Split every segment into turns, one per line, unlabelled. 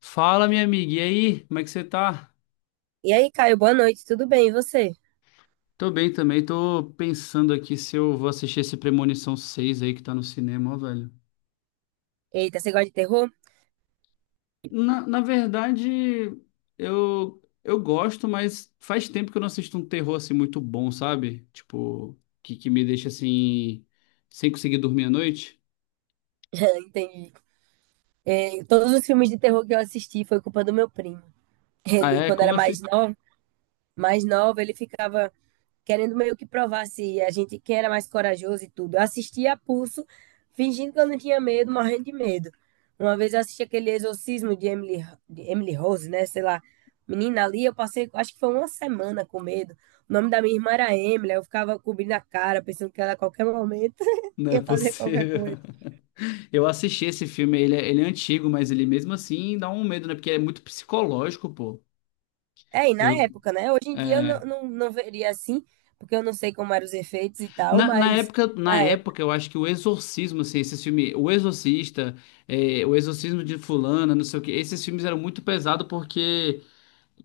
Fala, minha amiga, e aí? Como é que você tá?
E aí, Caio, boa noite, tudo bem? E você?
Tô bem também, tô pensando aqui se eu vou assistir esse Premonição 6 aí que tá no cinema, ó, velho.
Eita, você gosta de terror?
Na verdade, eu gosto, mas faz tempo que eu não assisto um terror assim muito bom, sabe? Tipo, que me deixa assim, sem conseguir dormir à noite.
Entendi. É, todos os filmes de terror que eu assisti foi culpa do meu primo.
Ah,
Ele,
é?
quando
Como
era
assim?
mais novo, ele ficava querendo meio que provar se a gente quem era mais corajoso e tudo. Eu assistia a pulso, fingindo que eu não tinha medo, morrendo de medo. Uma vez eu assisti aquele exorcismo de Emily Rose, né? Sei lá, menina ali, eu passei, acho que foi uma semana com medo. O nome da minha irmã era Emily, eu ficava cobrindo a cara, pensando que ela a qualquer momento
Não é
ia fazer qualquer
possível.
coisa.
Eu assisti esse filme, ele é antigo, mas ele mesmo assim dá um medo, né? Porque é muito psicológico, pô.
É, e na
Eu,
época, né? Hoje em dia eu não,
é.
não, não veria assim, porque eu não sei como eram os efeitos e tal.
Na
Mas
época, na
na
época, eu acho que o Exorcismo, assim, esses filmes, O Exorcista, é, O Exorcismo de Fulana, não sei o quê, esses filmes eram muito pesados porque,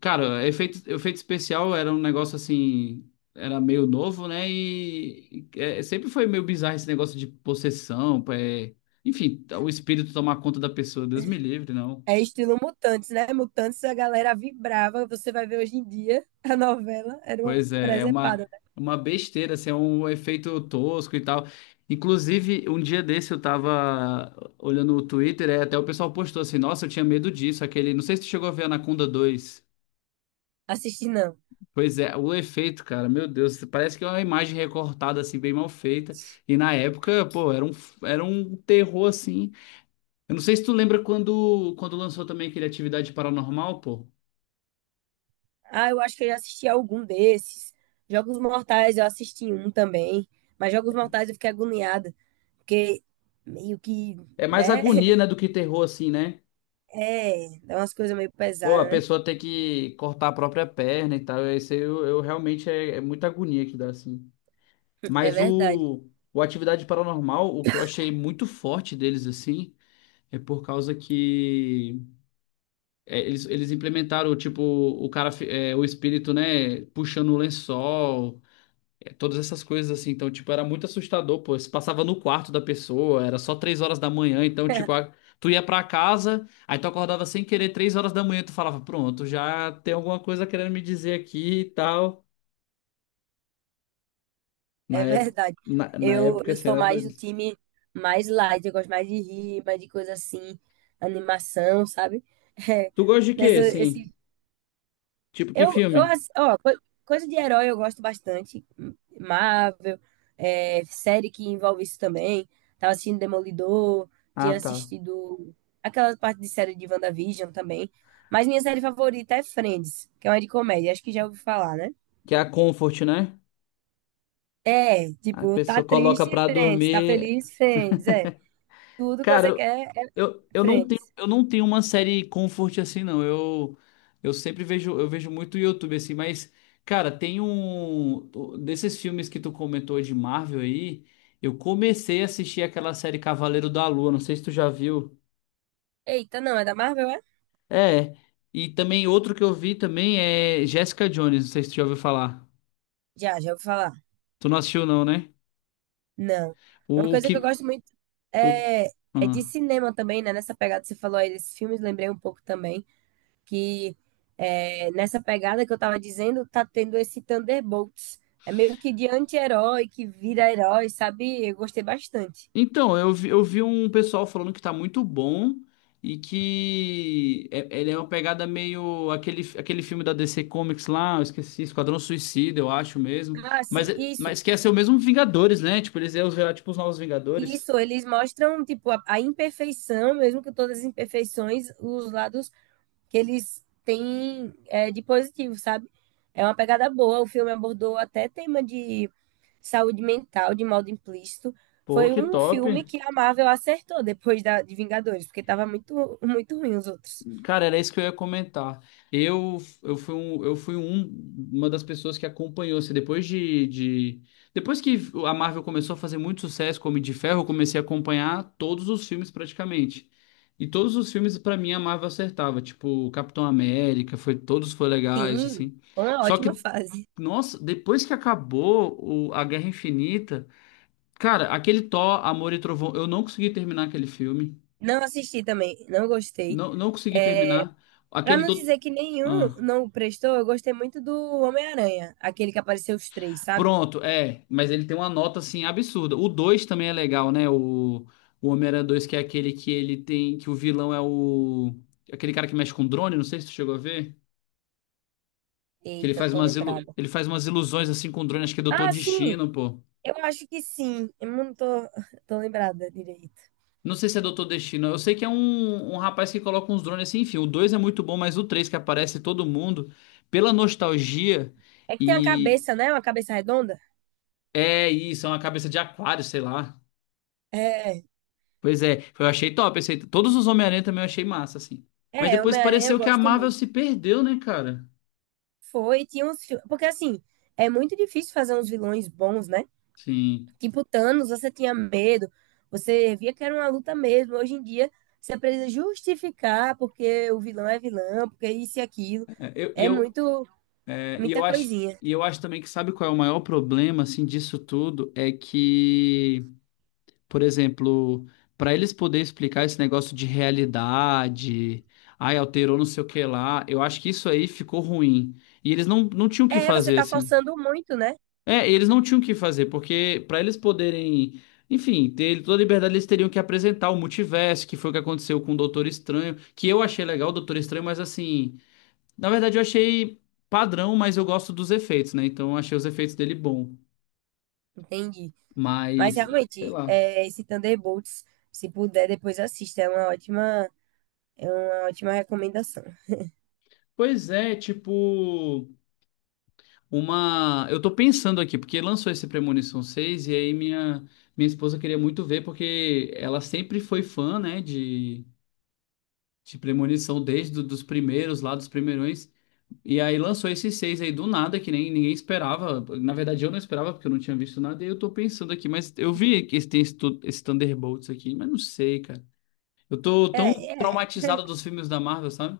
cara, efeito, efeito especial era um negócio assim, era meio novo, né? E é, sempre foi meio bizarro esse negócio de possessão, é, enfim, o espírito tomar conta da pessoa, Deus me livre, não.
É estilo Mutantes, né? Mutantes a galera vibrava. Você vai ver hoje em dia a novela era uma
Pois é, é
presepada, né?
uma besteira, assim, é um efeito tosco e tal. Inclusive, um dia desse eu tava olhando o Twitter, é, até o pessoal postou assim, nossa, eu tinha medo disso, aquele, não sei se tu chegou a ver Anaconda dois.
Assisti não.
Pois é, o efeito, cara, meu Deus, parece que é uma imagem recortada, assim, bem mal feita. E na época, pô, era um terror, assim. Eu não sei se tu lembra quando lançou também aquele Atividade Paranormal, pô.
Ah, eu acho que eu já assisti algum desses. Jogos Mortais eu assisti um também. Mas Jogos Mortais eu fiquei agoniada. Porque meio que,
É mais
né?
agonia, né, do que terror, assim, né?
É, é umas coisas meio
Pô, a
pesadas, né?
pessoa tem que cortar a própria perna e tal. Isso aí eu realmente é, é muita agonia que dá, assim.
É
Mas
verdade.
o Atividade Paranormal, o que eu achei muito forte deles, assim, é por causa que é, eles implementaram, tipo, o cara, é, o espírito, né, puxando o lençol. Todas essas coisas assim, então, tipo, era muito assustador, pô. Você passava no quarto da pessoa, era só três horas da manhã, então, tipo, tu ia pra casa, aí tu acordava sem querer três horas da manhã, tu falava, pronto, já tem alguma coisa querendo me dizer aqui e tal. Na
É
época,
verdade.
na
Eu,
época,
eu
assim,
sou
era
mais do
doido.
time mais light. Eu gosto mais de rir, mais de coisa assim. Animação, sabe? É,
Tu gosta de quê,
nessa,
assim?
esse
Tipo, que
Eu
filme?
ass- ó, coisa de herói eu gosto bastante. Marvel, é, série que envolve isso também. Tava assistindo Demolidor,
Ah,
tinha
tá.
assistido aquela parte de série de WandaVision também. Mas minha série favorita é Friends, que é uma de comédia. Acho que já ouvi falar, né?
Que é a Comfort, né?
É,
A
tipo, tá
pessoa coloca
triste,
pra
Friends. Tá
dormir.
feliz, Friends. É. Tudo que
Cara,
você
eu,
quer é
eu, eu não tenho,
Friends.
eu não tenho uma série comfort assim, não. Eu sempre vejo, eu vejo muito YouTube assim, mas, cara, tem um. Desses filmes que tu comentou de Marvel aí, eu comecei a assistir aquela série Cavaleiro da Lua, não sei se tu já viu.
Eita, não, é da Marvel, é?
É. E também outro que eu vi também é Jessica Jones, não sei se tu já ouviu falar.
Já, já ouvi falar.
Tu não assistiu, não, né?
Não. É uma
O
coisa que eu
que.
gosto muito
O,
é, é de
ah.
cinema também, né? Nessa pegada que você falou aí desses filmes, lembrei um pouco também que é, nessa pegada que eu tava dizendo, tá tendo esse Thunderbolts. É meio que de anti-herói que vira herói, sabe? Eu gostei bastante.
Então, eu vi um pessoal falando que tá muito bom e que ele é uma pegada meio aquele, aquele filme da DC Comics lá, eu esqueci, Esquadrão Suicida, eu acho mesmo.
Ah,
Mas,
sim, isso.
mas que ia ser o mesmo Vingadores, né? Tipo, eles iam virar tipo os novos Vingadores.
Isso, eles mostram, tipo, a imperfeição, mesmo que todas as imperfeições, os lados que eles têm é, de positivo, sabe? É uma pegada boa. O filme abordou até tema de saúde mental de modo implícito.
Pô,
Foi
que
um
top.
filme que a Marvel acertou depois de Vingadores, porque tava muito, muito ruim os outros.
Cara, era isso que eu ia comentar. Eu, eu fui, um, eu fui um- uma das pessoas que acompanhou. Assim, depois que a Marvel começou a fazer muito sucesso com o Homem de Ferro, eu comecei a acompanhar todos os filmes praticamente. E todos os filmes, pra mim, a Marvel acertava. Tipo, Capitão América, foi, todos foram legais,
Sim,
assim.
foi uma
Só
ótima
que,
fase.
nossa, depois que acabou a Guerra Infinita, cara, aquele Thor, Amor e Trovão, eu não consegui terminar aquele filme.
Não assisti também, não gostei.
Não, não consegui
É,
terminar.
para
Aquele
não
do...
dizer que nenhum
ah.
não prestou, eu gostei muito do Homem-Aranha, aquele que apareceu os três, sabe?
Pronto, é, mas ele tem uma nota assim absurda. O 2 também é legal, né? O Homem-Aranha 2, que é aquele que ele tem, que o vilão é o aquele cara que mexe com drone, não sei se tu chegou a ver, que ele
Eita, não
faz
tô
umas ilu...
lembrada.
ele faz umas ilusões assim com drone, acho que é Doutor
Ah, sim,
Destino, pô.
eu acho que sim. Eu não tô, tô lembrada direito.
Não sei se é Doutor Destino. Eu sei que é um rapaz que coloca uns drones assim, enfim. O 2 é muito bom, mas o 3 que aparece todo mundo pela nostalgia
É que tem a
e
cabeça, né? Uma cabeça redonda.
é isso, é uma cabeça de aquário, sei lá.
É.
Pois é, eu achei top, esse aí. Todos os Homem-Aranha também eu achei massa, assim. Mas
É,
depois
Homem-Aranha eu
pareceu que a
gosto
Marvel
muito.
se perdeu, né, cara?
Foi, tinha uns filmes. Porque assim, é muito difícil fazer uns vilões bons, né?
Sim.
Tipo Thanos, você tinha medo, você via que era uma luta mesmo. Hoje em dia, você precisa justificar porque o vilão é vilão, porque isso e aquilo.
É, eu, e
É
eu,
muito,
é, e
muita
eu acho,
coisinha.
E eu acho também que sabe qual é o maior problema, assim, disso tudo? É que, por exemplo, para eles poderem explicar esse negócio de realidade, ai, alterou não sei o que lá, eu acho que isso aí ficou ruim. E eles não, não tinham o que
É, você
fazer,
tá
assim.
forçando muito, né?
É, e eles não tinham o que fazer, porque para eles poderem, enfim, ter toda a liberdade, eles teriam que apresentar o multiverso, que foi o que aconteceu com o Doutor Estranho, que eu achei legal o Doutor Estranho, mas assim, na verdade eu achei padrão, mas eu gosto dos efeitos, né? Então eu achei os efeitos dele bom,
Entendi. Mas
mas sei
realmente,
lá.
é, esse Thunderbolts, se puder, depois assista. É uma ótima recomendação.
Pois é, tipo, uma, eu tô pensando aqui, porque lançou esse Premonição 6 e aí minha esposa queria muito ver porque ela sempre foi fã, né, de premonição desde do, dos primeiros lá, dos primeirões. E aí lançou esses seis aí do nada, que nem ninguém esperava. Na verdade, eu não esperava, porque eu não tinha visto nada. E eu tô pensando aqui, mas eu vi que tem esse, esse Thunderbolts aqui, mas não sei, cara. Eu tô tão
É, é,
traumatizado dos filmes da Marvel, sabe?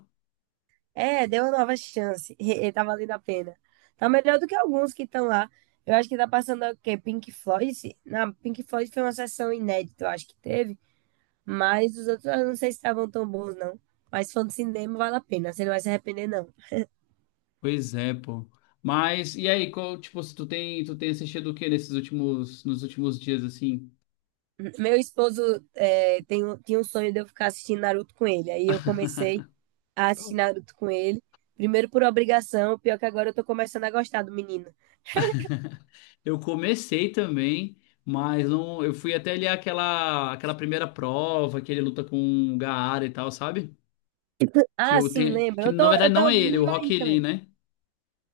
é, deu uma nova chance. E tá valendo a pena. Tá melhor do que alguns que estão lá. Eu acho que tá passando o quê? Pink Floyd? Na Pink Floyd foi uma sessão inédita, eu acho que teve. Mas os outros eu não sei se estavam tão bons, não. Mas fã de cinema vale a pena, você não vai se arrepender, não.
Pois é, pô. Mas, e aí, qual, tipo, se tu tem assistido o que nesses últimos, nos últimos dias, assim?
Meu esposo tinha um sonho de eu ficar assistindo Naruto com ele. Aí eu comecei a assistir Naruto com ele. Primeiro por obrigação, pior que agora eu tô começando a gostar do menino.
Eu comecei também, mas não, eu fui até ali aquela primeira prova que ele luta com o Gaara e tal, sabe? Que
Ah,
eu
sim,
tenho,
lembra?
que
Eu
na
tô,
verdade
eu
não
tô
é ele, é o
meio aí
Rock Lee,
também.
né?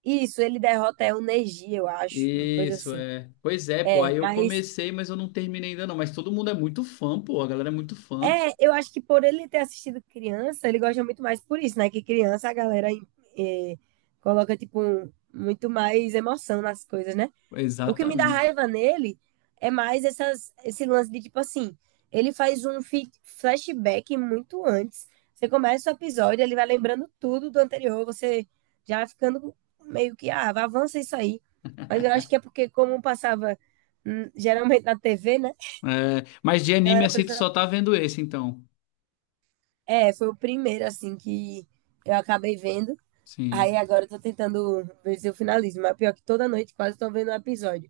Isso, ele derrota é o Neji, eu acho, uma coisa
Isso
assim.
é. Pois é, pô,
É,
aí eu
mas
comecei, mas eu não terminei ainda não, mas todo mundo é muito fã, pô, a galera é muito fã.
é, eu acho que por ele ter assistido criança, ele gosta muito mais por isso, né? Que criança a galera é, coloca tipo muito mais emoção nas coisas, né? O que me dá
Exatamente.
raiva nele é mais esse lance de tipo assim, ele faz um flashback muito antes. Você começa o episódio, ele vai lembrando tudo do anterior, você já vai ficando meio que, ah, vai, avança isso aí. Mas eu acho que é porque, como passava geralmente na TV, né?
É, mas de
A
anime
galera
assim tu só
precisava.
tá vendo esse então.
É, foi o primeiro, assim, que eu acabei vendo.
Sim.
Aí agora eu tô tentando ver se eu finalizo. Mas pior que toda noite quase tô vendo um episódio.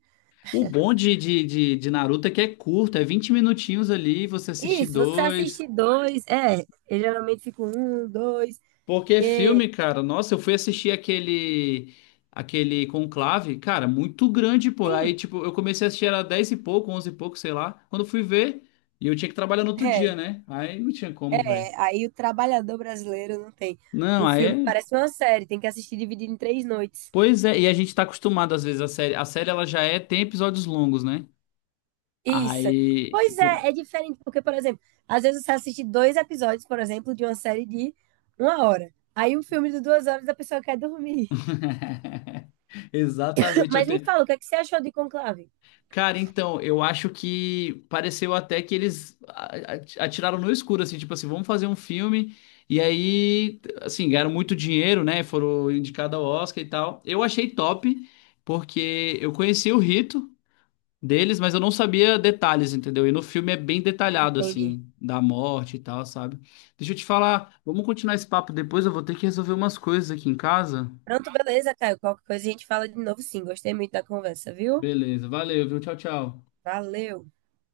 O bom de Naruto é que é curto, é 20 minutinhos ali, você assiste
Isso, você
dois.
assiste dois. É, eu geralmente fico um, dois,
Porque filme,
porque
cara, nossa, eu fui assistir aquele Conclave, cara, muito grande, pô. Aí,
sim,
tipo, eu comecei a assistir era 10 e pouco, 11 e pouco, sei lá. Quando eu fui ver, e eu tinha que trabalhar no outro
é,
dia, né? Aí não tinha como, velho.
é. Aí o trabalhador brasileiro não tem.
Não,
O filme parece uma série, tem que assistir dividido em 3 noites.
pois é, e a gente tá acostumado às vezes a série ela já é tem episódios longos, né?
Isso.
Aí
Pois
co-
é, é diferente, porque, por exemplo, às vezes você assiste dois episódios, por exemplo, de uma série de uma hora. Aí um filme de 2 horas a pessoa quer dormir.
Exatamente, eu
Mas me
tenho,
fala, o que é que você achou de Conclave?
cara, então, eu acho que pareceu até que eles atiraram no escuro, assim, tipo assim, vamos fazer um filme. E aí, assim, ganharam muito dinheiro, né? Foram indicados ao Oscar e tal. Eu achei top, porque eu conheci o rito deles, mas eu não sabia detalhes, entendeu? E no filme é bem detalhado,
Entendi.
assim, da morte e tal, sabe? Deixa eu te falar, vamos continuar esse papo depois, eu vou ter que resolver umas coisas aqui em casa.
Pronto, beleza, Caio. Qualquer coisa a gente fala de novo, sim. Gostei muito da conversa, viu?
Beleza, valeu, viu? Tchau, tchau.
Valeu.